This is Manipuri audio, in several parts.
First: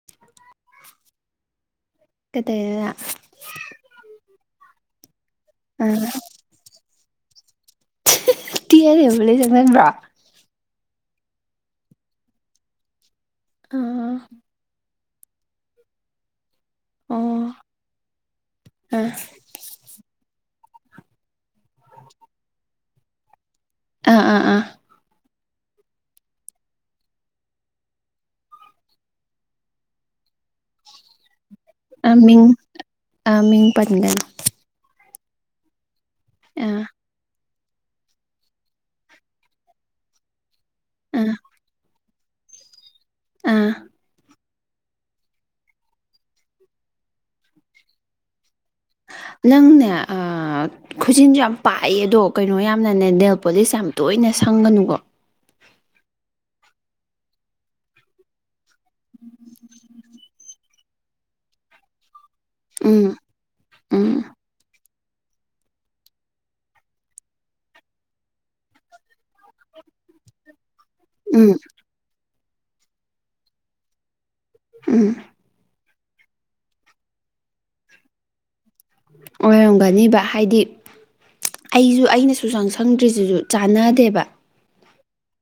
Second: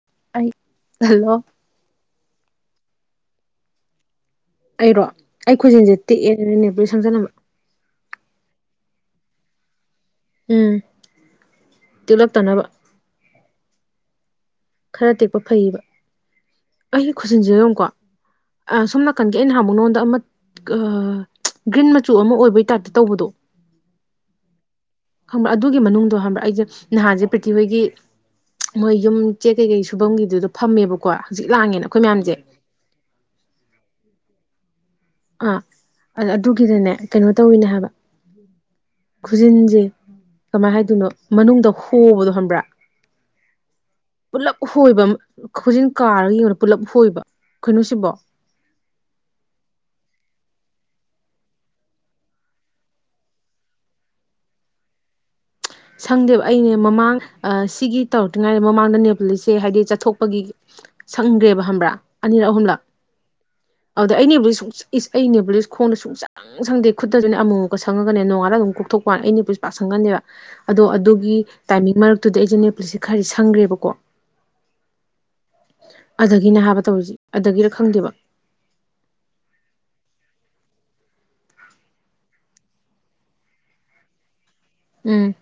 ꯎ [inaudible] ꯑꯩ ꯍꯜꯂꯣ ꯀꯩꯗꯧꯔꯤꯅꯣ ꯅꯪ ꯑꯩꯔꯣ ꯑꯩ ꯈꯨꯖꯤꯟꯁꯦ ꯇꯦꯛꯑꯦꯅꯅꯦ ꯅꯦꯝꯄꯨꯂꯤꯁ ꯁꯪꯖꯜꯂꯝꯕ ꯇꯦꯛꯑꯅ ꯅꯦꯝꯄꯣꯂꯤꯁ ꯁꯡꯖꯤꯟꯕꯔꯣ ꯎꯝ ꯇꯤꯛꯂꯛꯇꯅꯕ ꯑ ꯈꯔ ꯇꯦꯛꯄ ꯐꯩꯌꯦꯕ ꯑꯩꯅ ꯈꯨꯁꯤꯟꯁꯦ ꯌꯦꯡꯉꯨꯀꯣ ꯁꯣꯝ ꯑꯥ ꯅꯥꯀꯟꯒꯤ ꯑꯩꯅ ꯅꯍꯥꯟꯨꯛꯉꯣꯟꯗ ꯑꯃ ꯒ꯭ꯔꯤꯟ ꯃꯆꯨ ꯑꯃ ꯑꯣꯏꯕꯩ ꯇꯥꯏꯞꯇ ꯇꯧꯕꯗꯣ ꯑꯥ ꯑꯥ ꯑꯥ ꯈꯪꯕ꯭ꯔꯥ ꯑꯗꯨꯒꯤ ꯃꯅꯨꯡꯗꯣ ꯈꯪꯕ꯭ꯔꯥ ꯑꯩꯁꯦ ꯅꯍꯥꯟꯁꯦ ꯄ꯭ꯔꯤꯊꯤꯍꯣꯢꯒꯤ ꯃꯣꯏ ꯌꯨꯝ ꯆꯦꯛ ꯀꯩꯀꯩ ꯁꯨꯐꯝꯒꯤꯗꯨꯗ ꯐꯝꯃꯦꯕꯀꯣ ꯍꯧꯖꯤꯛ ꯂꯥꯡꯉꯦꯅ ꯑꯩꯈꯣꯏ ꯃꯌꯥꯝꯁꯦ ꯑꯥ ꯃꯤꯡ ꯄꯥꯟꯒꯅꯟ ꯑꯥ ꯑꯥ ꯑꯗꯨꯒꯤꯗꯅꯦ ꯀꯩꯅꯣ ꯇꯧꯋꯤꯅꯦ ꯍꯥꯏꯕ ꯈꯨꯖꯤꯟꯁꯦ ꯀꯃꯥꯏꯅ ꯍꯥꯏꯗꯣꯏꯅꯣ ꯑꯥ ꯃꯅꯨꯡꯗ ꯍꯣꯕꯗꯣ ꯈꯪꯕ꯭ꯔꯥ ꯑꯥ ꯄꯨꯂꯞ ꯈꯣꯏꯕ ꯈꯨꯖꯤꯟ ꯀꯥꯔꯒ ꯑꯣꯏꯅ ꯄꯨꯂꯞ ꯈꯣꯏꯕ ꯀꯩꯅꯣ ꯁꯤꯕꯣ ꯅꯪꯅꯦ ꯑꯥ ꯈꯨꯖꯤꯟꯁꯨ ꯌꯥꯝ ꯄꯥꯛꯑꯦ ꯑꯗꯣ ꯀꯩꯅꯣ ꯌꯥꯝꯅꯅꯦ ꯅꯦꯜ ꯄꯣꯂꯤꯁ ꯌꯥꯝ ꯇꯣꯏꯅ ꯁꯪꯒꯅꯨꯀꯣ ꯁꯪꯗꯦꯕ ꯑꯩꯅꯦ ꯃꯃꯥꯡ ꯁꯤꯒꯤ ꯇꯧꯔꯛꯇ꯭ꯔꯤꯉꯩꯗ ꯃꯃꯥꯡꯗ ꯅꯦꯜꯄꯂꯤꯁꯦ ꯍꯥꯏꯗꯤ ꯆꯠꯊꯣꯛꯄꯒꯤ ꯁꯪꯗ꯭ꯔꯦꯕ ꯈꯪꯕ꯭ꯔꯥ ꯑꯅꯤꯔꯛ ꯑꯍꯨꯝꯂꯛ ꯎꯝ ꯑꯗꯨꯗ ꯎꯝ ꯑꯩ ꯅꯦꯜꯄꯣꯂꯤꯁ ꯁꯨꯡ ꯏꯁ ꯑꯩ ꯅꯦꯕꯣꯂꯤꯁ ꯈꯣꯡꯗ ꯁꯨꯡ ꯁꯥꯡ ꯁꯨꯡ ꯁꯪꯗꯦ ꯈꯨꯠꯇꯁꯨꯅꯦ ꯑꯃꯨꯛꯃꯨꯛꯀ ꯁꯪꯉꯒꯅꯦ ꯅꯣꯡꯉꯥꯜꯂꯒ ꯑꯗꯨꯝ ꯀꯣꯛꯊꯣꯛꯄꯩ ꯋꯥꯅꯦ ꯑꯩꯩꯅ ꯅꯦꯜꯄꯣꯂꯤꯁ ꯄꯥꯛꯅ ꯁꯪꯒꯥꯟꯗꯦꯕ ꯑꯗꯣ ꯑꯗꯨꯒꯤ ꯎꯝ ꯇꯥꯏꯃꯤꯡ ꯃꯔꯛꯇꯨꯗ ꯑꯩꯁꯦ ꯅꯦꯜꯄꯂꯤꯁꯁꯦ ꯈꯔꯗꯤ ꯁꯪꯈ꯭ꯔꯦꯕꯀꯣ ꯎꯝ ꯑꯗꯒꯤꯅꯦ ꯍꯥꯏꯕ ꯇꯧꯔꯤꯁꯦ ꯑꯗꯒꯤꯔ ꯈꯪꯗꯦꯕ ꯑꯣꯏꯔꯝꯒꯅꯤꯕ ꯍꯥꯏꯗꯤ ꯑꯩꯁꯨ ꯑꯩꯅꯁꯨ ꯁꯨꯡꯁꯪ ꯁꯪꯗ꯭ꯔꯤꯁꯤꯁꯨ ꯆꯥꯟꯅꯗꯦꯕ ꯎꯝ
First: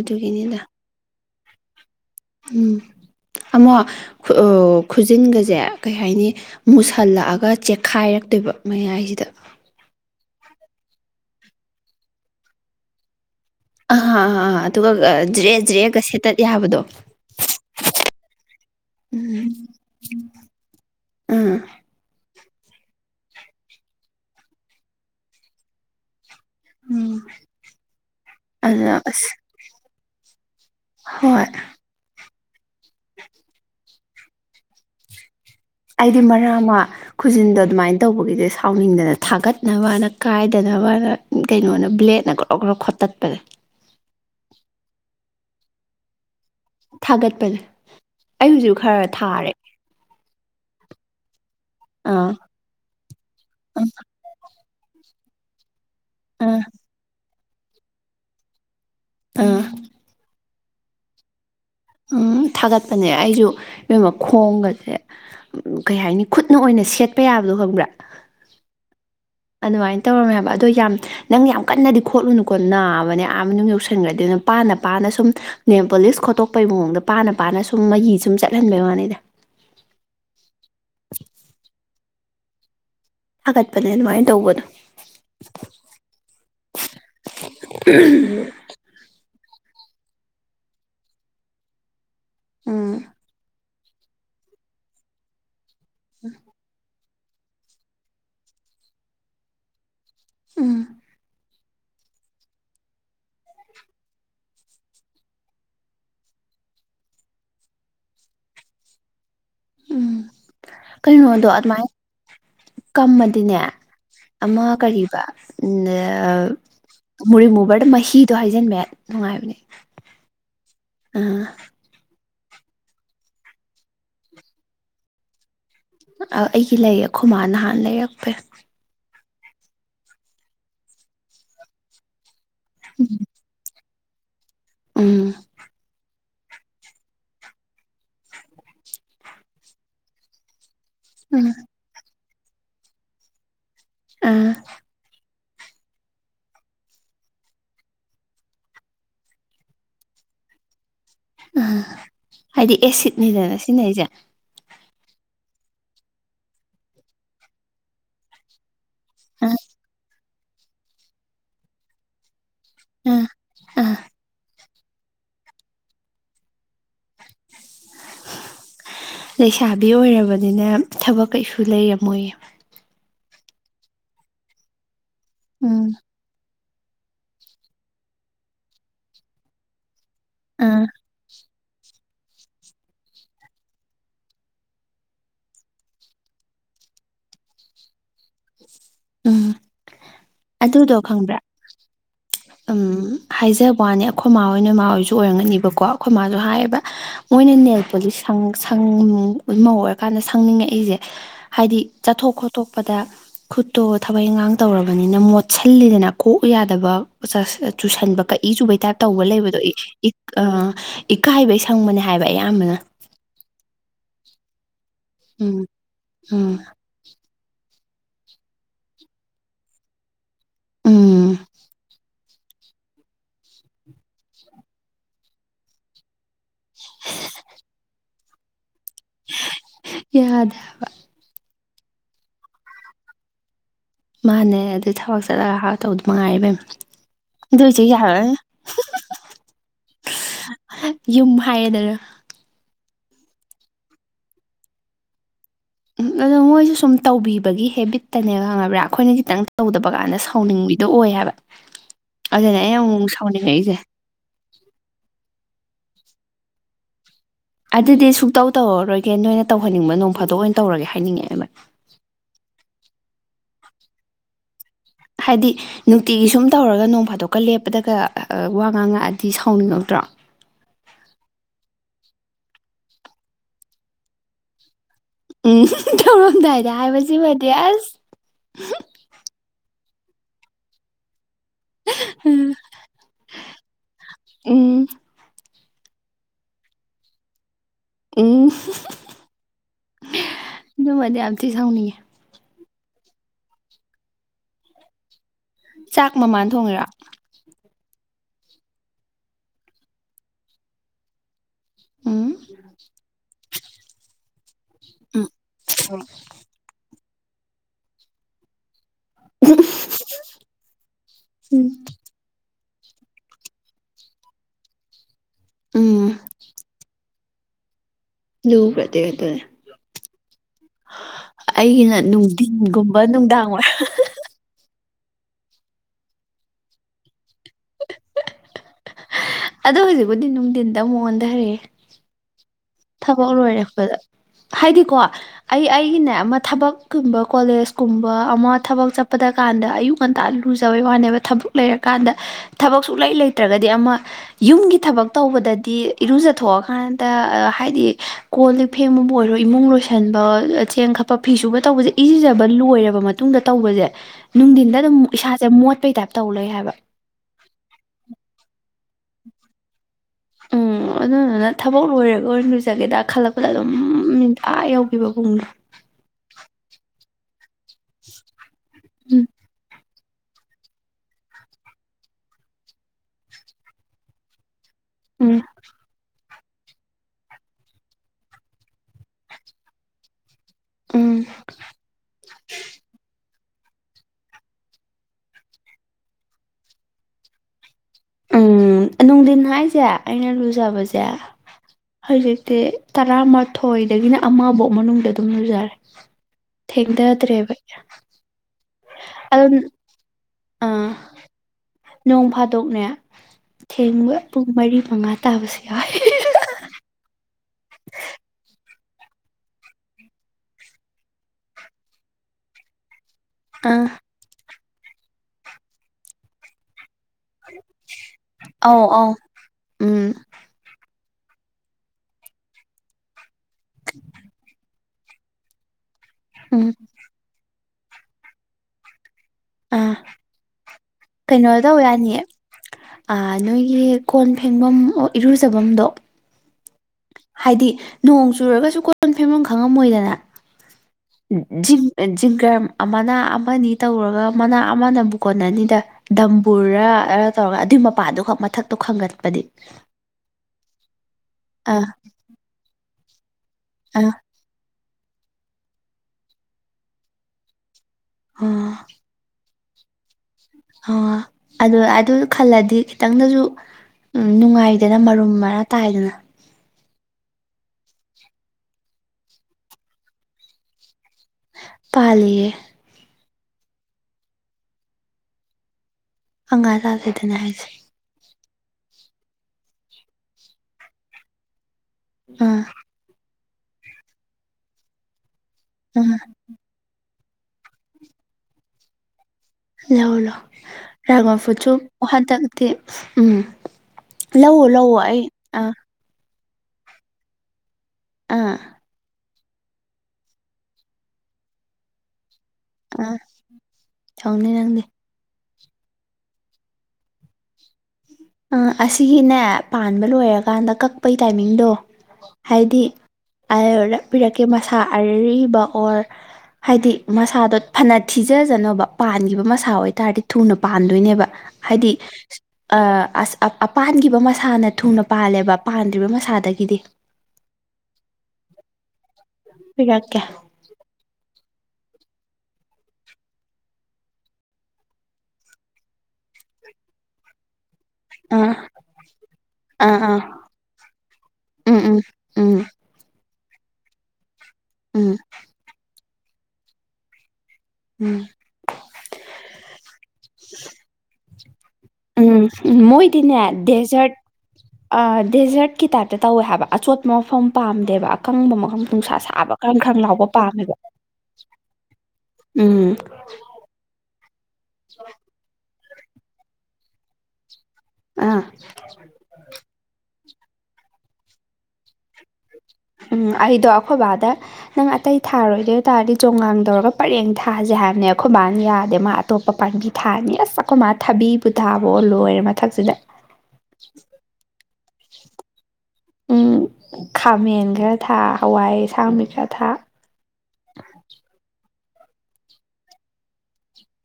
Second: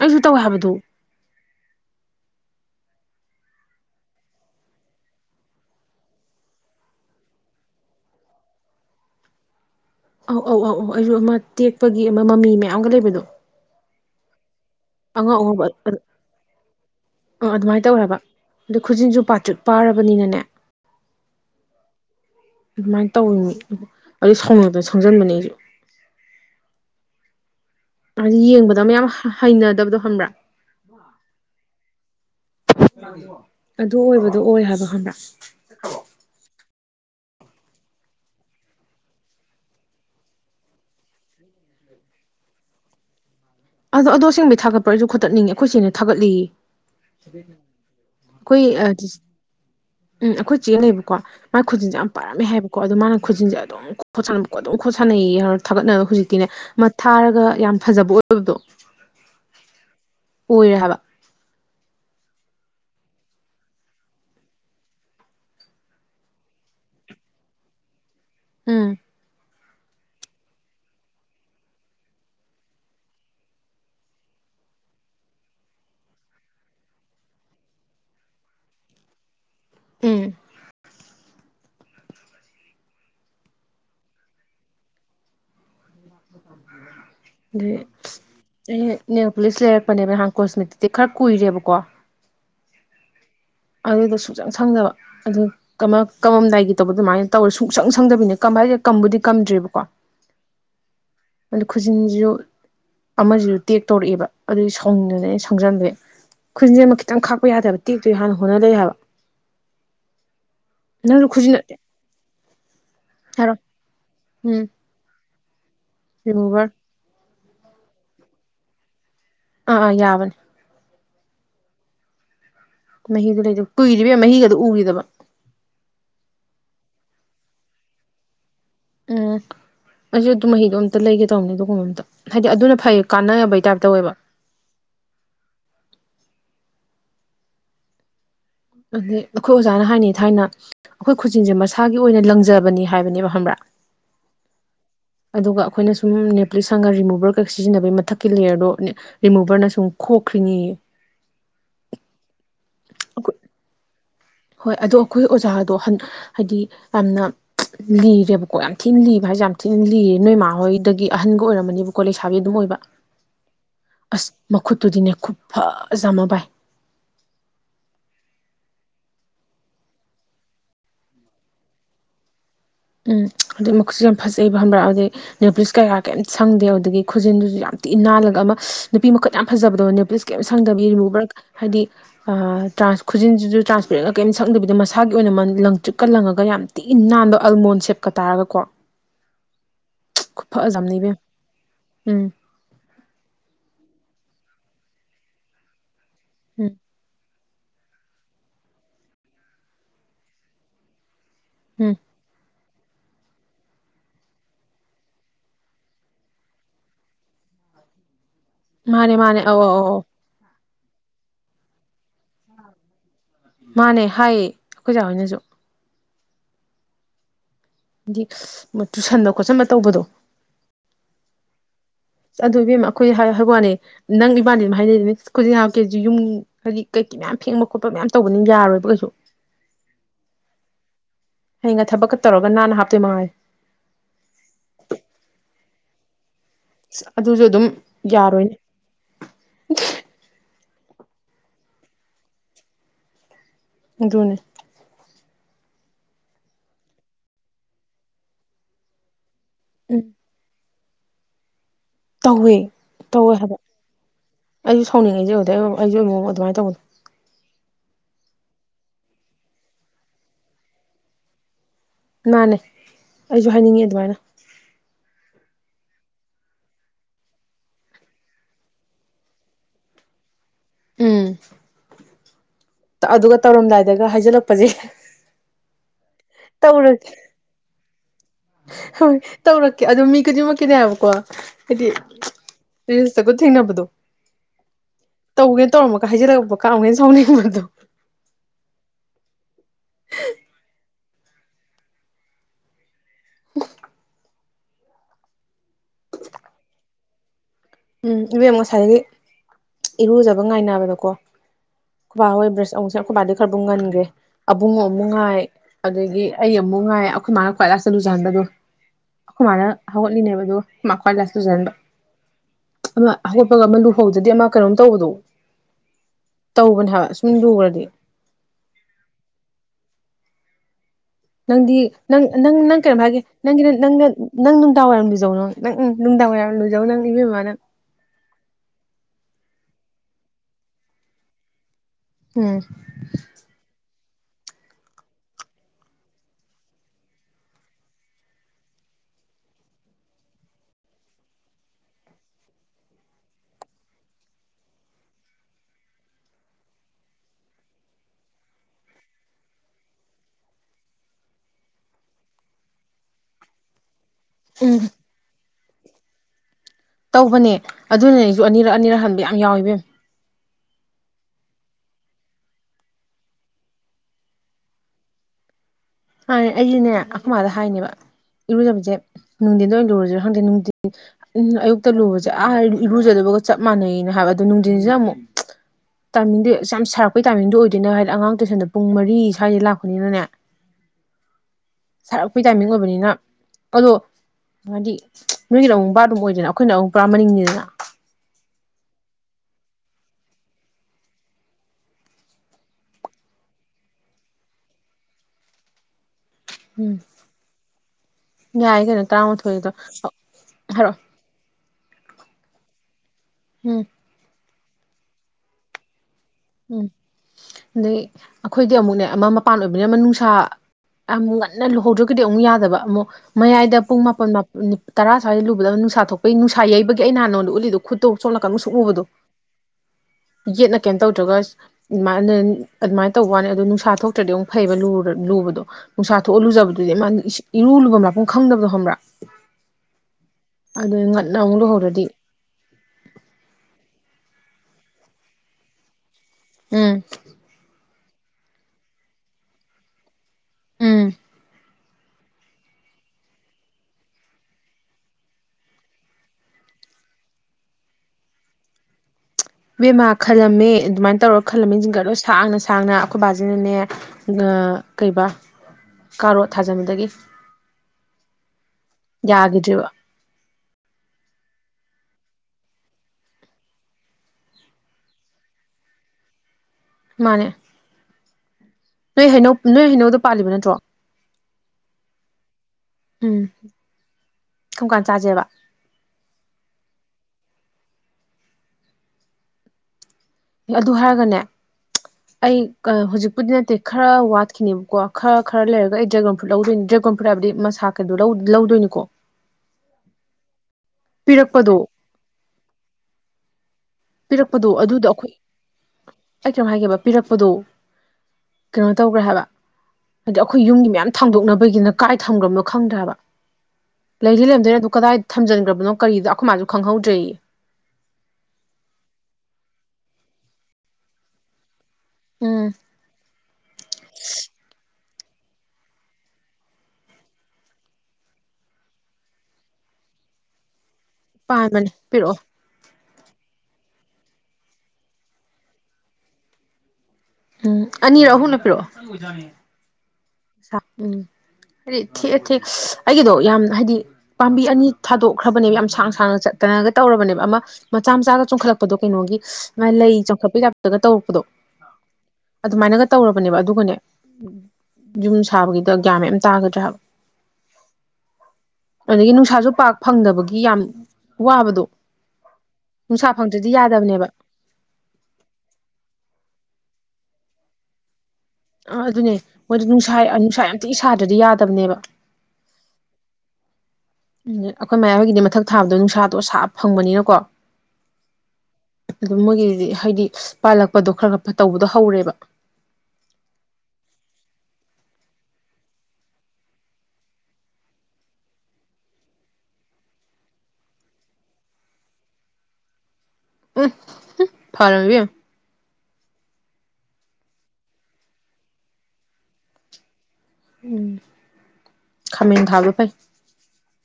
ꯑꯩꯁꯨ ꯇꯧꯋꯦ ꯍꯥꯏꯕꯗꯣ ꯎꯝ ꯑꯃꯨꯛ ꯈꯨꯖꯤꯟꯒꯁꯦ ꯀꯩ ꯍꯥꯏꯅꯤ ꯃꯨꯁꯜꯂꯛꯑꯒ ꯆꯦꯛꯈꯥꯏꯔꯛꯇꯣꯏꯕ ꯃꯌꯥꯏꯁꯤꯗ ꯑꯧ ꯑꯧ ꯑꯧ ꯑꯧ ꯑꯩꯁꯨ ꯑꯃ ꯇꯦꯛꯄꯒꯤ ꯑꯃ ꯃꯃꯤ ꯃꯌꯥꯝꯒ ꯂꯩꯕꯗꯣ ꯑꯍꯥ ꯑꯥ ꯑꯗꯨꯒ ꯑꯉꯧ ꯖ꯭ꯔꯦꯠ ꯑꯉꯧꯕ ꯖ꯭ꯔꯦꯠꯒ ꯁꯦꯠꯇꯠ ꯌꯥꯕꯗꯣ ꯑꯗꯨ ꯈꯨꯖꯤꯟꯁꯨ ꯄꯥꯗꯔꯤꯛ ꯄꯥꯔꯕꯅꯤꯅꯅꯦ ꯎꯝ ꯑꯗꯨꯃꯥꯏꯅ ꯇꯧꯋꯤ ꯑꯗꯩ ꯁꯥꯎꯅꯤꯡꯂꯛꯇꯅ ꯁꯪꯖꯟꯕꯅꯦ ꯑꯩꯁꯨ ꯎꯝ ꯑꯗꯨ ꯌꯦꯡꯕꯗ ꯑꯗꯨꯅ ꯌꯥꯝ ꯑꯁ ꯍꯩꯅꯗꯕꯗꯣ ꯈꯪꯕ꯭ꯔꯥ ꯍꯣꯏ ꯑꯗꯨ ꯑꯣꯏꯕꯗꯣ ꯑꯣꯏ ꯍꯥꯏꯕ ꯈꯪꯕ꯭ꯔꯥ ꯑꯩꯗꯤ ꯃꯔꯥꯛ ꯑꯃ ꯈꯨꯖꯤꯟꯗꯣ ꯑꯗꯨꯃꯥꯏꯅ ꯇꯧꯕꯒꯤꯗꯤ ꯁꯥꯎꯅꯤꯡꯗꯅ ꯊꯥꯒꯠꯅꯕꯅ ꯀꯥꯏꯗꯅꯕꯅ ꯀꯩꯅꯣꯅ ꯕ꯭ꯂꯦꯛꯅ ꯈ꯭ꯔꯣ ꯈ꯭ꯔꯣ ꯈꯣꯠꯇꯠꯄꯅꯦ ꯑꯗꯣ ꯑꯗꯣ ꯑꯁꯦꯡꯕꯩ ꯊꯥꯒꯠꯄꯔꯣ ꯑꯩꯁꯨ ꯈꯨꯠꯇꯠꯅꯤꯡꯉꯦ ꯑꯩꯈꯣꯏ ꯆꯦꯅ ꯊꯥꯒꯠꯂꯦꯌꯦ ꯊꯥꯒꯠꯄꯅꯦ ꯑꯩ ꯑꯩꯈꯣꯢ ꯍꯧꯖꯤꯛ ꯈꯔ ꯊꯥꯔꯦ ꯎꯝ ꯑꯩꯈꯣꯏ ꯆꯦ ꯂꯩꯕꯀꯣ ꯃꯥꯒꯤ ꯈꯨꯖꯤꯟꯁꯦ ꯌꯥꯝ ꯑꯥ ꯄꯥꯔꯝꯃꯦ ꯍꯥꯏꯕꯀꯣ ꯑꯗꯣ ꯃꯥꯅ ꯈꯨꯖꯤꯟꯁꯦ ꯑꯗꯨꯝ ꯈꯣꯠ ꯁꯥꯟꯅꯕ ꯑꯗꯨꯝ ꯈꯣꯠ ꯁꯥꯟꯅꯩꯌꯦ ꯊꯥꯒꯠꯅꯕ ꯍꯧꯖꯤꯛꯇꯤꯅꯦ ꯑꯥ ꯑꯃ ꯊꯥꯔꯒ ꯌꯥꯝ ꯐꯖꯕ ꯑꯣꯏꯕꯗꯣ ꯑꯥ ꯑꯣꯏꯔꯦ ꯍꯥꯏꯕ ꯎꯝ ꯊꯥꯒꯠꯄꯅꯦ ꯑꯩꯁꯨ ꯏꯕꯦꯝꯃ ꯈꯣꯡꯒꯁꯦ ꯀꯩ ꯍꯥꯏꯅꯤ ꯈꯨꯠꯅ ꯑꯣꯏꯅ ꯁꯦꯠꯄ ꯌꯥꯕꯗꯣ ꯈꯪꯕ꯭ꯔꯥ ꯎꯝ ꯑꯗꯨꯃꯥꯏꯅ ꯇꯧꯔꯝꯃꯦ ꯍꯥꯏꯕ ꯑꯗꯣ ꯌꯥꯝ ꯅꯪ ꯌꯥꯝ ꯀꯟꯅꯗꯤ ꯈꯣꯠꯂꯨꯅꯨꯀꯣ ꯅꯥꯕꯅꯦ ꯑꯥ ꯃꯅꯨꯡ ꯌꯧꯁꯟꯈ꯭ꯔꯗꯤ ꯑꯗꯨꯅ ꯄꯥꯅ ꯄꯥꯅ ꯁꯨꯝ ꯅꯦꯜꯄꯣꯂꯤꯁ ꯈꯣꯠꯇꯣꯛꯄꯩ ꯃꯑꯣꯡꯗ ꯄꯥꯅ ꯄꯥꯅ ꯁꯨꯝ ꯃꯍꯤ ꯁꯨꯝ ꯆꯠꯍꯟꯕꯩ ꯋꯥꯅꯤꯗ ꯎꯝ ꯍꯥꯒꯠꯄꯅꯦ ꯑꯗꯨꯃꯥꯏꯅ ꯇꯧꯕꯗꯣ [unintelligible] ꯑꯦ ꯅꯜꯄꯨꯂꯤꯁ ꯂꯩꯔꯛꯄꯅꯦꯕ ꯅꯍꯥꯟ ꯀꯣꯁꯃꯦꯇꯤꯛꯇꯤ ꯈꯔ ꯀꯨꯏꯔꯦꯕꯀꯣ ꯎꯝ ꯑꯗꯨꯗ ꯁꯨꯡꯆꯪ ꯁꯪꯗꯕ ꯑꯗꯨ ꯀꯃꯝꯗꯥꯏꯒꯤ ꯇꯧꯕ ꯑꯗꯨꯃꯥꯏꯅ ꯇꯧꯔ ꯁꯨꯡꯁꯪ ꯁꯪꯗꯕꯤꯅꯦ ꯀꯝ ꯍꯥꯏꯁꯦ ꯀꯝꯕꯨꯗꯤ ꯀꯝꯗ꯭ꯔꯤꯕꯀꯣ ꯎꯝ ꯑꯗꯨ ꯈꯨꯖꯤꯟꯁꯤꯁꯨ ꯑꯃꯁꯤꯁꯨ ꯇꯦꯛ ꯇꯧꯔꯛꯑꯦꯕ ꯑꯗꯨꯒꯤ ꯁꯥꯎꯅꯤꯡꯗꯅ ꯑꯩꯅ ꯁꯪꯖꯟꯕ ꯍꯦꯛ ꯈꯨꯖꯤꯟꯁꯦ ꯑꯃ ꯈꯤꯇꯪ ꯈꯥꯛꯄ ꯌꯥꯗꯕ ꯇꯦꯛꯇꯧ ꯍꯥꯟꯅ ꯍꯣꯠꯅꯔ ꯂꯩ ꯍꯥꯏꯕ ꯎꯝ ꯅꯪꯁꯨ ꯀꯩꯅꯣꯗꯣ ꯈꯨꯖꯤꯟ ꯑꯗꯨꯗꯃꯥꯏ ꯍꯥꯏꯔꯣ ꯀꯝꯃꯗꯤꯅꯦ ꯑꯃ ꯀꯔꯤꯕ ꯎꯝ ꯔꯤꯃꯨꯚ꯭ꯔ ꯔꯤꯃꯨꯚꯔꯗ ꯃꯍꯤꯗꯣ ꯍꯥꯏꯖꯤꯟꯕ ꯅꯨꯡꯉꯥꯏꯕꯅꯦ ꯑꯥ ꯑꯥ ꯌꯥꯕꯅꯤ ꯎꯝ ꯃꯍꯤꯗꯨ ꯂꯩꯕ ꯀꯨꯏꯔꯦꯏꯕꯦꯝꯃ ꯃꯍꯤꯒꯗꯨ ꯎꯈꯤꯗꯕ ꯑꯩꯒꯤ ꯂꯩ ꯑꯩꯈꯣꯢ ꯃꯥꯅ ꯅꯍꯥꯟ ꯂꯩꯔꯛꯄꯩ ꯎꯝ ꯑꯩꯁꯨ ꯑꯗꯨ ꯃꯍꯤꯗꯣ ꯑꯝꯇ ꯂꯩꯒꯦ ꯇꯧꯕꯅꯦ ꯑꯗꯨꯒꯕ ꯑꯝꯇ ꯍꯥꯏꯗꯤ ꯑꯗꯨꯅ ꯐꯩ ꯎꯝ ꯀꯥꯟꯅꯕꯩ ꯇꯥꯏꯞꯇ ꯇꯧꯋꯦꯕ ꯎꯝ ꯑꯗꯩ ꯑꯩꯈꯣꯏ ꯑꯣꯖꯥꯅ ꯍꯥꯏꯅꯦ ꯊꯥꯏꯅ ꯑꯩꯈꯣꯏ ꯈꯨꯖꯤꯟꯁꯦ ꯃꯁꯥꯒꯤ ꯑꯣꯏꯅ ꯂꯪꯖꯕꯅꯤ ꯍꯥꯏꯕꯅꯦꯕ ꯈꯡꯕ꯭ꯔꯥ ꯑꯥ ꯑꯗꯨꯒ ꯑꯩꯈꯣꯏꯅ ꯁꯨꯝ ꯅꯦꯜꯄꯣꯂꯤꯁ ꯁꯪꯉ ꯔꯤꯃꯨꯕꯔꯒꯩ ꯁꯤꯖꯤꯟꯅꯕꯒꯤ ꯃꯊꯛꯀꯤ ꯂꯦꯌꯔꯗꯣ ꯔꯤꯃꯨꯚꯔꯅ ꯁꯨꯝ ꯈꯣꯛꯈ꯭ꯔꯤꯅꯤꯌꯦ ꯑ ꯍꯥꯏꯗꯤ ꯑꯦꯁꯤꯠꯅꯤꯗꯅ ꯁꯤꯖꯤꯟꯅꯩꯁꯦ ꯍꯣꯏ ꯑꯗꯣ ꯑꯩꯈꯣꯏ ꯑꯣꯖꯥꯗꯣ ꯍꯥꯏꯗꯤ ꯌꯥꯝꯅ ꯂꯤꯔꯦꯕꯀꯣ ꯌꯥꯝ ꯊꯤꯅ ꯂꯤꯕ ꯍꯥꯏꯁꯦ ꯑꯥ ꯌꯥꯝ ꯊꯤꯅ ꯂꯤꯔꯦ ꯅꯣꯏ ꯃꯥꯥꯍꯣꯏꯗꯒꯤ ꯑꯍꯟꯒ ꯑꯣꯏꯔꯝꯃꯅꯤꯕ ꯂꯩꯁꯥꯕꯤ ꯑꯗꯨꯝ ꯑꯣꯏꯕ ꯎꯝ ꯑꯁ ꯃꯈꯨꯠꯇꯨꯗꯤꯅꯦ ꯈꯨꯨ ꯐꯖꯃ ꯚꯥꯏ ꯂꯩꯁꯥꯕꯤ ꯑꯣꯏꯔꯕꯅꯤꯅ ꯊꯕꯛ ꯀꯩꯁꯨ ꯂꯩꯔꯝꯃꯣꯏ ꯎꯝ ꯑꯗꯨꯗꯩ ꯃꯈꯨꯠꯁꯨ ꯌꯥꯝ ꯐꯖꯩꯑꯕ ꯈꯪꯕ꯭ꯔꯥ ꯑꯗꯨꯗꯗꯤ ꯅꯦꯄꯨꯂꯤꯁ ꯎꯝ ꯀꯌꯥ ꯀꯩꯝꯇ ꯁꯪꯗꯦ ꯑꯗꯨꯗꯒꯤ ꯈꯨꯖꯤꯟꯗꯨꯁꯨ ꯌꯥꯝ ꯊꯤꯅ ꯅꯥꯜꯂꯒ ꯑꯃ ꯅꯨꯄꯤ ꯃꯈꯨꯠ ꯌꯥꯝ ꯐꯖꯕꯗꯣ ꯅꯦꯜꯄ꯭ꯣꯂꯤꯁ ꯀꯩꯝ ꯑꯥ ꯁꯪꯗꯕꯤ ꯔꯤꯃꯨꯕꯔ ꯍꯥꯏꯗꯤ ꯇ꯭ꯔꯥꯟ ꯈꯨꯖꯤꯟꯁꯤꯁꯨ ꯇ꯭ꯔꯥꯟꯁꯄꯦꯔꯦꯟꯒ ꯀꯔꯤꯝ ꯁꯪꯗꯕꯤꯗ ꯃꯁꯥꯒꯤ ꯑꯣꯏꯅ ꯂꯪ ꯊꯔꯤꯛꯀ ꯂꯪꯉꯒ ꯌꯥꯝ ꯊꯤ ꯅꯥꯟꯕ ꯑꯜꯃꯣꯟ ꯁꯦꯞꯀ ꯇꯥꯔꯒꯀꯣ ꯎꯝ ꯈꯨꯐꯖ ꯑꯃꯅꯤ ꯑꯗꯨꯗꯣ ꯏꯕꯦꯝ ꯈꯪꯕ꯭ꯔꯥ ꯎꯝ ꯎꯝ ꯍꯥꯏꯖꯕ ꯋꯥꯅꯤ ꯑꯩꯈꯣꯏ ꯃꯥꯥ ꯍꯣꯏꯅꯣꯏ ꯏꯃꯥꯍꯣꯏꯁꯨ ꯑꯣꯏꯔꯝꯒꯅꯤꯕꯀꯣ ꯑꯩꯈꯣꯏ ꯃꯥꯁꯨ ꯎꯝ ꯍꯥꯏꯌꯦꯕ ꯃꯣꯏꯅ ꯅꯦꯜꯄꯣꯂꯤꯁ ꯃꯧ ꯑꯣꯏꯔꯀꯥꯟꯗ ꯁꯪꯅꯤꯡꯉꯛꯏꯁꯦ ꯍꯥꯏꯗꯤ ꯎꯝ ꯆꯠꯊꯣꯛ ꯈꯣꯠ ꯑꯇꯣꯞꯄꯗ ꯈꯨꯠꯇꯣ ꯊꯕꯛ ꯏꯪꯈꯥꯡ ꯇꯧꯔꯕꯅꯤꯅ ꯃꯣꯠꯁꯤꯜꯂꯤꯗꯅ ꯀꯣꯛꯎ ꯌꯥꯗꯕ ꯆꯨꯁꯟꯕ ꯀꯛꯏ ꯆꯨꯕꯩ ꯇꯥꯏꯞ ꯃꯥꯅꯦ ꯇꯧꯕ ꯃꯥꯅꯦ ꯂꯩꯕꯗꯣ ꯑꯧ ꯏ ꯑꯧ ꯑꯧ ꯑꯧ ꯏꯀꯥꯏꯕꯩ ꯁꯪꯕꯅꯦ ꯍꯥꯏꯕ ꯑꯌꯥꯝꯕꯅ ꯃꯥꯅꯦ ꯍꯥꯏꯌꯦ ꯑꯩꯈꯣꯏꯖꯥ ꯍꯣꯏꯅꯁꯨ ꯎꯝ ꯎꯝ ꯇꯨꯁꯟꯗ ꯈꯣꯠꯆꯟꯕ ꯇꯧꯕꯗꯣ ꯎꯝ ꯑꯗꯨ ꯏꯕꯦꯝ ꯑꯩꯈꯣꯏ ꯍꯥꯏꯕ ꯋꯥꯅꯦ ꯅꯪ ꯏꯕꯥꯅꯤ ꯍꯥꯏꯅꯔꯤ ꯍꯥꯞꯀꯦ ꯌꯨꯝ ꯍꯥꯏꯖꯤꯛ ꯀꯩ ꯀꯩ ꯃꯌꯥꯝ ꯐꯦꯡꯕ ꯈꯣꯠꯄ ꯃꯌꯥꯝ ꯇꯧꯕꯅꯤ ꯌꯥꯔꯣꯏꯕ ꯀꯩꯁꯨ ꯌꯥꯗꯦꯍꯥꯏꯕ ꯍꯩꯅ ꯊꯕꯛꯀ ꯇꯧꯔꯒ ꯅꯥꯟꯅ ꯍꯥꯞꯇꯣꯏ ꯃꯉꯥꯏ ꯃꯥꯅꯦ ꯑꯗꯨꯗꯩ ꯊꯕꯛ ꯆꯠꯂꯒ ꯍꯞ ꯇꯧꯗ ꯃꯉꯥꯏꯔꯤꯕꯦꯝ ꯑꯗꯨꯁꯨ ꯑꯗꯨꯝ ꯗꯣꯏꯁꯤ ꯌꯥꯔꯣꯏꯅꯦ [unintelligible] ꯌꯨꯝ ꯍꯥꯏꯌꯦꯗꯅ ꯑꯗꯨꯅꯦ ꯑꯗꯣ ꯃꯣꯏꯁꯨ ꯁꯨꯝ ꯇꯧꯕꯤꯕꯒꯤ ꯍꯦꯕꯤꯠꯇꯅꯦ ꯈꯪꯉꯕ꯭ꯔꯥ ꯑꯩꯈꯣꯏꯅ ꯈꯤꯇꯪ ꯇꯧꯗꯕ ꯎꯝ ꯀꯥꯟꯗ ꯁꯥꯎꯅꯤꯡꯕꯤꯗꯣ ꯑꯣꯏ ꯍꯥꯏꯕ ꯑꯗꯨꯅ ꯇꯧꯋꯦ ꯑꯩ ꯇꯧꯋꯦ ꯍꯥꯏꯕ ꯁꯥꯎꯅꯤꯡꯉꯛꯏꯁꯦ ꯑꯩꯁꯨ ꯁꯥꯎꯅꯤꯡꯉꯏꯁꯦ ꯑꯣꯏꯗꯩ ꯑꯩꯁꯨ ꯑꯣꯏꯕꯣ ꯑꯗꯨꯃꯥꯏꯅ ꯇꯧꯕꯗꯣ ꯑꯗꯨꯗꯤ ꯁꯨꯛꯇꯧ ꯇꯧꯔꯔꯣꯏꯒꯦ ꯅꯣꯏꯅ ꯇꯧꯍꯟꯅꯤꯡꯕ ꯅꯣꯡ ꯐꯥꯗꯣꯛ ꯑꯣꯏꯅ ꯇꯧꯔꯒꯦ ꯍꯥꯏꯅꯤꯡꯉꯛꯑꯦꯕ ꯃꯥꯅꯦ ꯑꯩꯁꯨ ꯍꯥꯏꯅꯤꯡꯉꯤ ꯑꯗꯨꯃꯥꯏꯅ ꯍꯥꯏꯗꯤ ꯅꯨꯡꯇꯤꯒꯤ ꯁꯨꯝ ꯇꯧꯔꯒ ꯅꯣꯡ ꯐꯥꯗꯣꯛꯀ ꯂꯦꯞꯄꯗꯒ ꯋꯥ ꯉꯥꯡ ꯉꯥꯛꯑꯗꯤ ꯁꯥꯎꯅꯤꯡꯉꯛꯇ꯭ꯔꯣ ꯎꯝ ꯑꯗꯨꯒ ꯇꯧꯔꯝꯗꯥꯏꯗꯒ ꯍꯥꯏꯖꯜꯂꯛꯄꯁꯦ ꯎꯝ [unintelligible] ꯇꯧꯔꯝꯗꯥꯏꯗ ꯍꯥꯏꯕꯁꯤꯃꯗꯤ ꯑꯁ ꯍꯣꯏ ꯇꯧꯔꯛꯀꯦ ꯑꯗꯣ ꯃꯤ ꯈꯨꯗꯤꯡꯃꯛꯀꯤꯅꯦꯕꯀꯣ ꯍꯥꯏꯗꯤ [unintelligible] ꯇꯒ ꯊꯦꯡꯅꯕꯗꯨ ꯎꯝ ꯇꯧꯒꯦ ꯇꯧꯔꯝꯃꯒ ꯍꯥꯏꯖꯤꯜꯂꯛꯄ ꯀꯥꯝꯒꯅ ꯁꯥꯎꯅꯤꯡꯕꯗꯣ ꯎꯝ [unintelligible] ꯑꯗꯨ ꯃꯅꯤ ꯌꯥꯝ ꯊꯤꯅꯥ ꯁꯥꯎꯅꯤ [inaudible] ꯆꯥꯛ ꯃꯃꯥꯟ ꯊꯣꯡꯉꯦꯔꯥ ꯎꯝ ꯏꯕꯦꯝ ꯉꯁꯥꯏꯗꯒꯤ ꯏꯔꯨꯖꯕ ꯉꯥꯏꯅꯕꯗꯀꯣ ꯈꯨꯕꯥ ꯎꯝ ꯑꯣꯏꯕ꯭ꯔꯦꯁ ꯑꯨ ꯁꯔ ꯈꯨꯕꯥꯗꯤ ꯈꯔꯕꯨꯨꯡ ꯉꯟꯒꯦ ꯑꯕꯨꯡ ꯑꯃꯨꯛ ꯎꯝ ꯉꯥꯏ ꯑꯗꯒꯤ ꯑꯩ ꯑꯃꯨꯛ ꯉꯥꯏ ꯑꯩꯈꯣꯏ ꯃꯥꯅ ꯈ꯭ꯋꯥꯏ ꯂꯥꯛꯇ ꯂꯨꯖꯍꯟꯕꯗꯣ ꯑꯩꯈꯣꯏ ꯃꯥꯥꯏꯅ ꯍꯧꯒꯠꯂꯤꯅꯦꯕ [unintelligible] ꯈ꯭ꯋꯥꯏ ꯂꯥꯏꯇꯨꯖꯟꯕ ꯑꯃ ꯑꯒꯣꯠꯄꯒ ꯑꯃ ꯂꯨꯍꯧꯗꯗꯤ ꯑꯃ ꯀꯩꯅꯣꯝ ꯇꯧꯕꯗꯣ ꯎꯝ ꯇꯧꯕꯅꯦ ꯍꯥꯏ [unintelligible] ꯂꯨꯔꯗꯤ [unintelligible] ꯅꯪꯗꯤ ꯑꯩꯒꯤꯅ ꯅꯪ ꯅꯪ ꯅꯪ ꯅꯨꯡꯊꯤꯟꯒꯨꯝꯕ ꯀꯩꯅꯣ ꯍꯥꯏꯒꯦ ꯅꯨꯡꯗꯥꯡ ꯅꯪꯒꯤ ꯋꯥꯏꯔꯝ ꯅꯪꯅ ꯅꯪ ꯅꯨꯡꯗꯥꯡ ꯋꯥꯏꯔꯝ ꯂꯨꯖꯧ ꯅꯣ ꯅꯪ ꯅꯨꯡꯗꯥꯡ ꯋꯥꯏꯔꯝ ꯂꯣꯏꯖꯧ ꯅꯪ ꯏꯕꯦꯝ ꯃꯃꯥꯅ ꯑꯗꯣ ꯍꯧꯖꯤꯛꯄꯨꯗꯤ ꯅꯨꯡꯊꯤꯟꯗ ꯑꯃꯨꯛ ꯑꯣꯟꯊꯔꯦ ꯎꯝ ꯊꯕꯛ ꯂꯣꯏꯔꯦ ꯑꯩꯈꯣꯏꯗ ꯍꯥꯏꯗꯤꯀꯣ ꯑꯩ ꯑꯩꯒꯤꯅꯦ ꯑꯃ ꯊꯕꯛꯀꯨꯝꯕ ꯀꯣꯂꯦꯖꯀꯨꯝꯕ ꯑꯃ ꯊꯕꯛ ꯆꯠꯄꯗ ꯀꯥꯟꯗ ꯑꯌꯨꯛ ꯉꯟꯇꯥ ꯂꯨꯖꯕꯩ ꯋꯥꯅꯦꯕ ꯊꯕꯛ ꯂꯩꯔꯀꯥꯟꯗ ꯊꯕꯛ ꯁꯨꯛ ꯂꯩꯩ ꯂꯩꯇ꯭ꯔꯒꯗꯤ ꯑꯃ ꯌꯨꯝꯒꯤ ꯊꯕꯛ ꯇꯧꯕꯗꯗꯤ ꯏꯔꯨꯖꯊꯣꯛꯑꯀꯥꯟꯗ ꯍꯥꯏꯗꯤ ꯀꯣꯜ ꯂꯤ ꯐꯦꯡꯕꯕꯨ ꯑꯣꯏꯔꯣ ꯏꯃꯨꯡ ꯂꯣꯏꯁꯟꯕ ꯆꯦꯡ ꯈꯠꯄ ꯐꯤ ꯁꯨꯕ ꯇꯧꯕꯁꯦ ꯏꯖꯕ ꯂꯣꯏꯔꯕ ꯃꯇꯨꯡꯗ ꯇꯧꯕꯁꯦ ꯅꯨꯡꯊꯤꯟꯗ ꯎꯝ ꯑꯗꯨꯝ ꯏꯁꯥꯁꯦ ꯃꯣꯠꯄꯩ ꯇꯥꯏꯞ ꯇꯧ ꯂꯩ ꯍꯥꯏꯕ ꯇꯧꯕꯅꯦ ꯑꯗꯨꯅꯅꯦ ꯑꯩꯁꯨ ꯑꯅꯤꯔꯛ ꯑꯅꯤꯔꯛ ꯍꯟꯕ ꯌꯥꯝ ꯌꯥꯎꯏꯕꯦꯝ ꯎꯝ [inaudible] ꯑꯗꯨꯗꯨꯅ ꯊꯕꯛ ꯂꯣꯏꯔꯒ ꯑꯣꯏꯅ ꯂꯨꯖꯒꯦꯗ ꯈꯜꯂꯛꯄꯗ ꯑꯗꯨꯝ ꯃꯤ ꯑꯥ ꯌꯧꯈꯤꯕ ꯄꯨꯡꯗꯣ ꯃꯟꯅꯦ ꯑꯩꯗꯤꯅꯦ ꯑꯩꯈꯃꯗ ꯍꯥꯏꯅꯦꯕ ꯏꯔꯨꯖꯕꯁꯦ ꯎꯝ ꯅꯨꯡꯊꯤꯟꯗ ꯑꯣꯏꯅ ꯏꯨꯔꯨꯁꯤꯔꯣ ꯍꯪꯗꯦꯅꯨꯡ ꯎ ꯑꯌꯨꯛꯇ ꯂꯨꯕꯁꯦ ꯑꯥ ꯏꯔꯨꯖꯗꯕꯒ ꯆꯞ ꯃꯥꯟꯅꯩꯅꯦ ꯍꯥꯏꯕ ꯑꯗꯨ ꯅꯨꯡꯊꯤꯟꯁꯤ ꯑꯃꯨꯛ ꯎꯝ ꯇꯥꯏꯃꯤꯡꯗꯤ ꯑꯁ ꯌꯥꯝ ꯁꯥꯔꯛꯄꯒꯤ ꯇꯥꯏꯃꯤꯡꯗꯨ ꯑꯣꯏꯗꯣꯏꯅꯣ ꯍꯥꯏꯗꯤ ꯑꯉꯥꯡ ꯇꯨꯏꯁꯟꯗ ꯄꯨꯡ ꯃꯔꯤ ꯁ꯭ꯋꯥꯏꯗꯗꯒꯤ ꯂꯥꯛꯄꯅꯤꯅꯅꯦ ꯎꯝ ꯁꯥꯔꯛꯄꯒꯤ ꯇꯥꯏꯃꯤꯡ ꯑꯣꯏꯕꯅꯤꯅ ꯑꯗꯣ ꯍꯥꯏꯗꯤ ꯅꯣꯏꯒꯤꯅ ꯑꯃꯨꯛ ꯕꯥꯔ ꯑꯗꯨꯝ ꯑꯣꯏꯗꯅ ꯑꯩꯈꯣꯏꯅ ꯑꯃꯨꯛ ꯄꯔꯥ ꯃꯅꯤꯡꯅꯤꯗꯅ ꯎꯝ ꯅꯨꯡꯊꯤꯟ ꯍꯥꯏꯁꯦ ꯑꯩꯅ ꯂꯨꯖꯕꯁꯦ ꯍꯧꯖꯤꯛꯇꯤ ꯇꯔꯥꯃꯥꯊꯣꯏꯗꯒꯤꯅ ꯑꯃ ꯕꯧ ꯃꯅꯨꯡꯗ ꯑꯗꯨꯝ ꯂꯨꯖꯔꯦ ꯎꯝ ꯊꯦꯡꯊꯗ꯭ꯔꯦꯕ ꯌꯥꯏ ꯀꯩꯅꯣ ꯑꯗꯣ ꯇꯔꯥꯃꯥꯊꯣꯏꯗꯣ ꯑꯥ ꯍꯥꯏꯔꯛꯑꯣ ꯅꯣꯡ ꯐꯥꯗꯣꯛꯅꯦ ꯎꯝ ꯊꯦꯡꯕ ꯄꯨꯡ ꯃꯔꯤ ꯃꯉꯥ ꯇꯥꯕꯁꯨ ꯌꯥꯎꯏ [unintelligible] ꯎꯝ ꯑꯗꯩ ꯑꯩꯈꯣꯏꯗꯤ ꯑꯃꯨꯛꯅꯦ ꯑꯃ ꯃꯄꯥꯟ ꯑꯣꯏꯕꯅꯤ ꯑꯃ ꯅꯨꯡꯁꯥ ꯌꯥꯝ ꯉꯟꯅ ꯂꯨꯍꯧꯗ꯭ꯔꯒꯗꯤ ꯑꯃꯨꯛ ꯌꯥꯗꯕ ꯑꯃꯨꯛ ꯃꯌꯥꯏꯗ ꯑꯥ ꯄꯨꯡ ꯃꯥꯄꯟ ꯇꯔꯥ ꯁ꯭ꯋꯥꯏꯗ ꯂꯨꯕꯗꯝ ꯅꯨꯡꯁꯥ ꯊꯣꯛ ꯑꯣꯏ ꯅꯨꯡꯁꯥ ꯌꯩꯕꯒꯤ ꯑꯩ ꯅꯍꯥꯟ ꯅꯣꯟꯗ ꯎꯠꯂꯤꯗꯨꯣ ꯈꯨꯠꯇꯣ ꯆꯣꯠꯂꯀꯥꯟ ꯑꯧ ꯁꯣꯛꯎꯕꯗꯣ ꯑꯧ ꯎꯝ ꯌꯦꯠꯅ ꯀꯩꯝ ꯇꯧꯔꯤ ꯅꯠꯇ꯭ꯔꯒ ꯑꯗꯨꯃꯥꯏꯅ ꯑꯗꯨꯃꯥꯏꯅ ꯇꯧꯕ ꯋꯥꯅꯤ ꯑꯗꯨ ꯅꯨꯡꯁꯥ ꯊꯣꯛꯇ꯭ꯔꯗꯤ ꯑꯃꯨꯛ ꯐꯩꯕ ꯂꯨꯕꯗꯣ ꯅꯨꯡꯁꯥ ꯎꯝ ꯊꯣꯛꯍꯜꯂꯨꯖꯕꯗꯨꯗꯤ ꯃꯥ ꯏꯔꯨ ꯂꯨꯕꯥꯝ ꯂꯛꯐꯝ ꯈꯪꯗꯕꯗꯣ ꯈꯪꯕ꯭ꯔꯥ ꯑ ꯑꯗꯨ ꯉꯟꯅ ꯀꯩꯅꯣ ꯑꯃꯨꯛ ꯇꯧ ꯂꯨꯍꯧꯔꯗꯤ ꯌꯥꯅꯤꯌꯦ ꯑꯥ ꯅꯣꯏꯒꯤ ꯀꯣꯟ ꯐꯦꯡꯐꯝ ꯑꯣ ꯏꯔꯨꯖꯕꯝꯗꯣ ꯎꯝ ꯍꯥꯏꯗꯤ ꯅꯣꯡ ꯆꯨꯔꯒꯁꯨ ꯀꯣꯟꯣꯟ ꯐꯦꯟꯐꯝ ꯎꯝ ꯈꯪꯉꯝꯃꯣꯏꯗꯅꯖꯤꯝ ꯖꯤꯡꯒꯔ ꯑꯃꯅ ꯑꯃꯅꯤ ꯇꯧꯔꯒ ꯃꯅꯥ ꯑꯃꯅꯕꯨꯛ ꯀꯣꯟꯅꯅꯤꯗ ꯗꯝꯕꯨꯔ ꯇꯧꯔꯒ ꯑꯗꯨꯒꯤ ꯃꯄꯥꯥꯟꯗꯨ ꯈꯛ ꯃꯊꯛꯇꯣ ꯈꯪꯒꯠꯄꯗꯤ ꯑꯦꯃ ꯈꯜꯂꯝꯃꯦ ꯑꯗꯨꯃꯥꯏꯅ ꯇꯧꯔ ꯑꯥ ꯈꯜꯂꯝꯃꯤꯁꯤꯡꯒ ꯂꯣꯏ ꯁꯥꯡꯅ ꯁꯥꯡꯅ ꯑꯩꯈꯣꯏ ꯕꯥꯁꯤꯅꯅꯦ ꯑꯥ ꯉꯥ ꯀꯩꯕꯥ ꯀꯥꯔꯣ ꯊꯥꯖꯕꯗꯒꯤ ꯑꯥ ꯌꯥꯈꯤꯗ꯭ꯔꯤꯕ ꯑꯣ ꯑꯗꯨ ꯑꯗꯨ ꯈꯜꯂꯗꯤ ꯈꯤꯇꯪꯗꯁꯨ ꯎꯝ ꯅꯨꯡꯉꯥꯏꯗꯅ ꯃꯔꯨꯝ ꯃꯔꯥꯡ ꯇꯥꯏꯗꯅ ꯃꯥꯅꯦ ꯅꯣꯏ ꯍꯩꯅꯧ ꯅꯣꯏ ꯍꯩꯅꯧꯗ ꯄꯥꯜꯂꯤꯕ ꯅꯠꯇ꯭ꯔꯣ ꯄꯥꯜꯂꯤꯌꯦ ꯎꯝ ꯁꯨꯡꯀꯥꯟ ꯆꯥꯥꯁꯦꯕ ꯑꯉꯥꯡ ꯇꯥꯗꯗꯅ ꯍꯥꯏꯁꯦ ꯑꯗꯨ ꯍꯥꯏꯔꯒꯅꯦ ꯑꯩ ꯑꯥ ꯍꯧꯖꯤꯛꯄꯨꯗꯤ ꯅꯠꯇꯦ ꯈꯔ ꯋꯥꯠꯈꯤꯅꯦꯕꯀꯣ ꯈꯔ ꯈꯔ ꯂꯩꯔꯒ ꯑꯩ ꯑꯥ ꯗ꯭ꯔꯦꯒꯣꯟ ꯐ꯭ꯔꯨꯠ ꯂꯧꯗꯣꯏꯅꯤ ꯗ꯭ꯔꯦꯒꯣꯟ ꯐ꯭ꯔꯨꯠ ꯍꯥꯏꯕꯗꯤ ꯃꯁꯥ ꯀꯩꯗꯣ ꯂꯧꯗꯣꯏꯅꯤꯀꯣ ꯂꯥꯛꯑꯣ ꯂꯥꯛꯑꯣ ꯔꯥꯒꯣꯟ ꯐꯨꯠꯁꯨ ꯄꯤꯔꯛꯄꯗꯣ ꯍꯟꯗꯛꯇꯤ ꯎꯝ ꯂꯧꯑꯣ ꯄꯤꯔꯛꯄꯗꯣ ꯂꯧꯑꯣ ꯑꯗꯨꯗꯣ ꯑꯩ ꯑꯩꯈꯣꯏ ꯑ ꯑꯩ ꯀꯩꯅꯣ ꯍꯥꯏꯒꯦꯕ ꯄꯤꯔꯛꯄꯗꯨ ꯑꯥ ꯀꯩꯅꯣ ꯇꯧꯒ꯭ꯔꯦ ꯍꯥꯏꯕ ꯍꯥꯏꯗꯤ ꯑꯩꯈꯣꯏ ꯌꯨꯝꯒꯤ ꯃꯌꯥꯝ ꯊꯥꯡꯗꯣꯛꯅꯕꯒꯤꯅ ꯀꯥꯏ ꯊꯝꯈ꯭ꯔꯕ ꯈꯪꯗ꯭ꯔꯕ ꯑꯥ ꯂꯩꯗꯤ ꯇꯧꯅꯤ ꯂꯩꯝꯗꯣꯏꯅ ꯅꯪꯗꯤ ꯑꯗꯨ ꯀꯗꯥꯏ ꯊꯝꯖꯤꯟꯈ꯭ꯔꯕꯅꯣ ꯀꯔꯤꯗꯣ ꯑꯩꯈꯃꯅꯁꯨ ꯈꯪꯍꯧꯗ꯭ꯔꯦꯌꯦ ꯑ ꯑꯁꯤꯒꯤꯅꯦ ꯄꯥꯟꯕ ꯂꯣꯏꯔꯀꯥꯟꯗ ꯀꯛꯄꯩ ꯇꯥꯏꯃꯤꯡꯗꯣ ꯎꯝ ꯍꯥꯏꯗꯤ ꯑꯗꯨꯗ ꯄꯤꯔꯛꯀꯦ ꯃꯁꯥ ꯑꯔꯤꯕ ꯑꯣꯔ ꯍꯥꯏꯗꯤ ꯃꯁꯥꯗꯣ ꯐꯅ ꯊꯤꯖꯖꯅꯣꯅꯕ ꯄꯥꯟꯈꯤꯕ ꯃꯁꯥ ꯑꯣꯏꯇꯥꯥꯔꯗꯤ ꯊꯨꯅ ꯄꯥꯟꯗꯣꯏꯅꯦꯕ ꯄꯥꯟꯕꯅꯦ ꯍꯥꯏꯗꯤ ꯄꯤꯔꯛꯑꯣ ꯑꯁ ꯑꯄꯥꯟꯈꯤꯕ ꯃꯁꯥꯅ ꯊꯨꯅ ꯄꯥꯜꯂꯦꯕ ꯄꯥꯟꯗ꯭ꯔꯤꯕ ꯃꯁꯥꯗꯒꯤꯗꯤ ꯎꯝ ꯑꯅꯤꯔꯛ ꯑꯍꯨꯝꯂ ꯄꯤꯔꯛꯑꯣ ꯄꯤꯔꯛꯒꯦ ꯎꯝ ꯍꯥꯏꯗꯤ ꯊꯤꯑꯦ ꯑꯩꯒꯤꯗꯣ ꯌꯥꯝ ꯍꯥꯏꯗꯤ ꯄꯥꯝꯕꯤ ꯑꯅꯤ ꯊꯥꯗꯣꯛꯈ꯭ꯔꯕꯅꯦꯕ ꯌꯥꯝ ꯁꯥꯡ ꯁꯥꯡꯅ ꯆꯠꯇꯅꯒ ꯇꯧꯔꯕꯅꯦꯕ ꯑꯃ ꯃꯆꯥ ꯃꯆꯥꯒ ꯑꯥ ꯆꯣꯡꯈꯠꯂꯛꯄꯗꯣ ꯀꯩꯅꯣꯒꯤ ꯑꯃꯥ ꯑꯥ ꯂꯩ ꯑꯥ ꯆꯣꯡꯈꯠꯄꯩ ꯒ ꯇꯧꯔꯛꯄꯗꯣ ꯎꯝ ꯎꯝ ꯎꯝ ꯑꯗꯨꯃꯥꯏꯅꯒ ꯇꯧꯔꯕꯅꯦꯕ ꯑꯗꯨꯒꯅꯦ ꯎꯝ ꯌꯨꯝ ꯁꯥꯕꯒꯤꯗ ꯒ꯭ꯌꯥꯟ ꯑꯝ ꯇꯥꯒꯤꯗ꯭ꯔꯦꯕ ꯎꯝ ꯑꯗꯥꯒꯤ ꯅꯨꯡꯁꯥꯁꯨ ꯄꯥꯛ ꯐꯪꯗꯕꯒꯤ ꯌꯥꯝ ꯋꯥꯕꯗꯣ ꯎꯝ ꯎꯝ ꯅꯨꯡꯁꯥ ꯃꯣꯏꯗꯤꯅꯦ ꯐꯪꯗ꯭ꯔꯗꯤ ꯗꯦꯖ꯭ꯔ꯭ꯠ ꯌꯥꯗꯕꯅꯦꯕ ꯑ ꯗꯦꯖ꯭ꯔ꯭ꯠꯀꯤ ꯇꯥꯏꯞꯇ ꯇꯧꯋꯦ ꯍꯥꯏꯕ ꯑꯆꯣꯠꯄ ꯃꯐꯝ ꯄꯥꯝꯗꯦꯕ ꯑꯀꯪꯕ ꯃꯐꯝ ꯑꯝ ꯑꯥ ꯅꯨꯡꯁꯥ ꯑꯗꯨꯅꯦ ꯁꯥꯕ ꯥꯟꯗ ꯃꯣꯏꯗꯣ ꯈ꯭ꯔ ꯅꯨꯡꯁꯥ ꯂꯥꯎꯕ ꯅꯨꯡꯁꯥ ꯄꯥꯝꯃꯦꯕ ꯌꯥꯝ ꯊꯤ ꯁꯥꯗ꯭ꯔꯗꯤ ꯌꯥꯗꯕꯅꯦꯕ ꯎꯝ ꯎꯝ ꯑꯈꯣꯏ ꯃꯌꯥꯏ ꯍꯣꯏꯒꯤꯗꯤ ꯃꯊꯛ ꯊꯥꯕꯗꯣ ꯅꯨꯡꯁꯥꯗꯣ ꯁꯥꯕ ꯐꯪꯕꯅꯤꯅꯀꯣ ꯑꯥ ꯑꯗꯨꯝ ꯃꯣꯏꯒꯤꯗꯤ ꯍꯥꯏꯗꯤ ꯄꯥꯜꯂꯛꯄꯗꯣ ꯈꯔ ꯈꯔ ꯇꯧꯕꯗꯣ ꯍꯧꯔꯦꯕ ꯎꯝ ꯑꯩꯗꯣ ꯑꯈꯣꯏ ꯕꯗ ꯅꯪ ꯑꯇꯩ ꯊꯥꯔꯣꯏꯗꯣꯏ ꯑꯣꯏꯇ꯭ꯥꯔꯗꯤ ꯆꯣꯡꯒꯥꯡ ꯇꯧꯔꯒ ꯄꯥꯔꯦꯡ ꯊꯥꯥꯖꯦ ꯍꯥꯏꯕꯅꯦ ꯑꯈꯣꯏꯕꯥꯅ ꯌꯥꯗꯦ ꯃꯥ__ ꯇꯣꯞꯄ ꯄꯥꯝꯕꯤ ꯊꯥꯅꯤ ꯑꯁ ꯑꯈꯣꯢꯃꯥ ꯊꯕꯤꯕꯨ ꯊꯥꯕꯣ ꯋꯣ ꯂꯣꯏꯔꯦ ꯃꯊꯛꯁꯤꯗ ꯎꯝ ꯍꯨꯝ ꯐꯔꯕꯅꯦ ꯢꯕꯦꯝꯃꯥ ꯎꯝ ꯈꯥꯃꯦꯟ ꯈꯔ ꯊꯥ ꯍꯋꯥꯏ ꯑꯁꯥꯡ ꯕꯤ ꯈꯔ ꯊꯥ ꯎꯝ ꯈꯥꯃꯦꯟ ꯊꯥꯕꯗꯣ ꯐꯩ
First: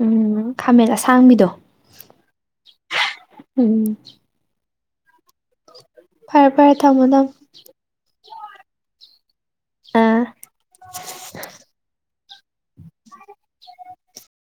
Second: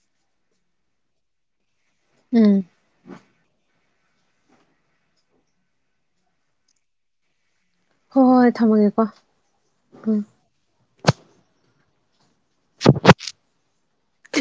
ꯎꯝ ꯈꯥꯃꯦꯟ ꯑꯁꯥꯡꯕꯤꯗꯣ ꯎꯝ ꯎꯝ ꯐꯔꯦ ꯐꯔꯦ ꯊꯝꯃꯣ ꯊꯝꯃꯣ ꯍꯣ ꯍꯣꯏ ꯊꯝꯃꯒꯦꯀꯣ ꯑꯥ ꯎꯝ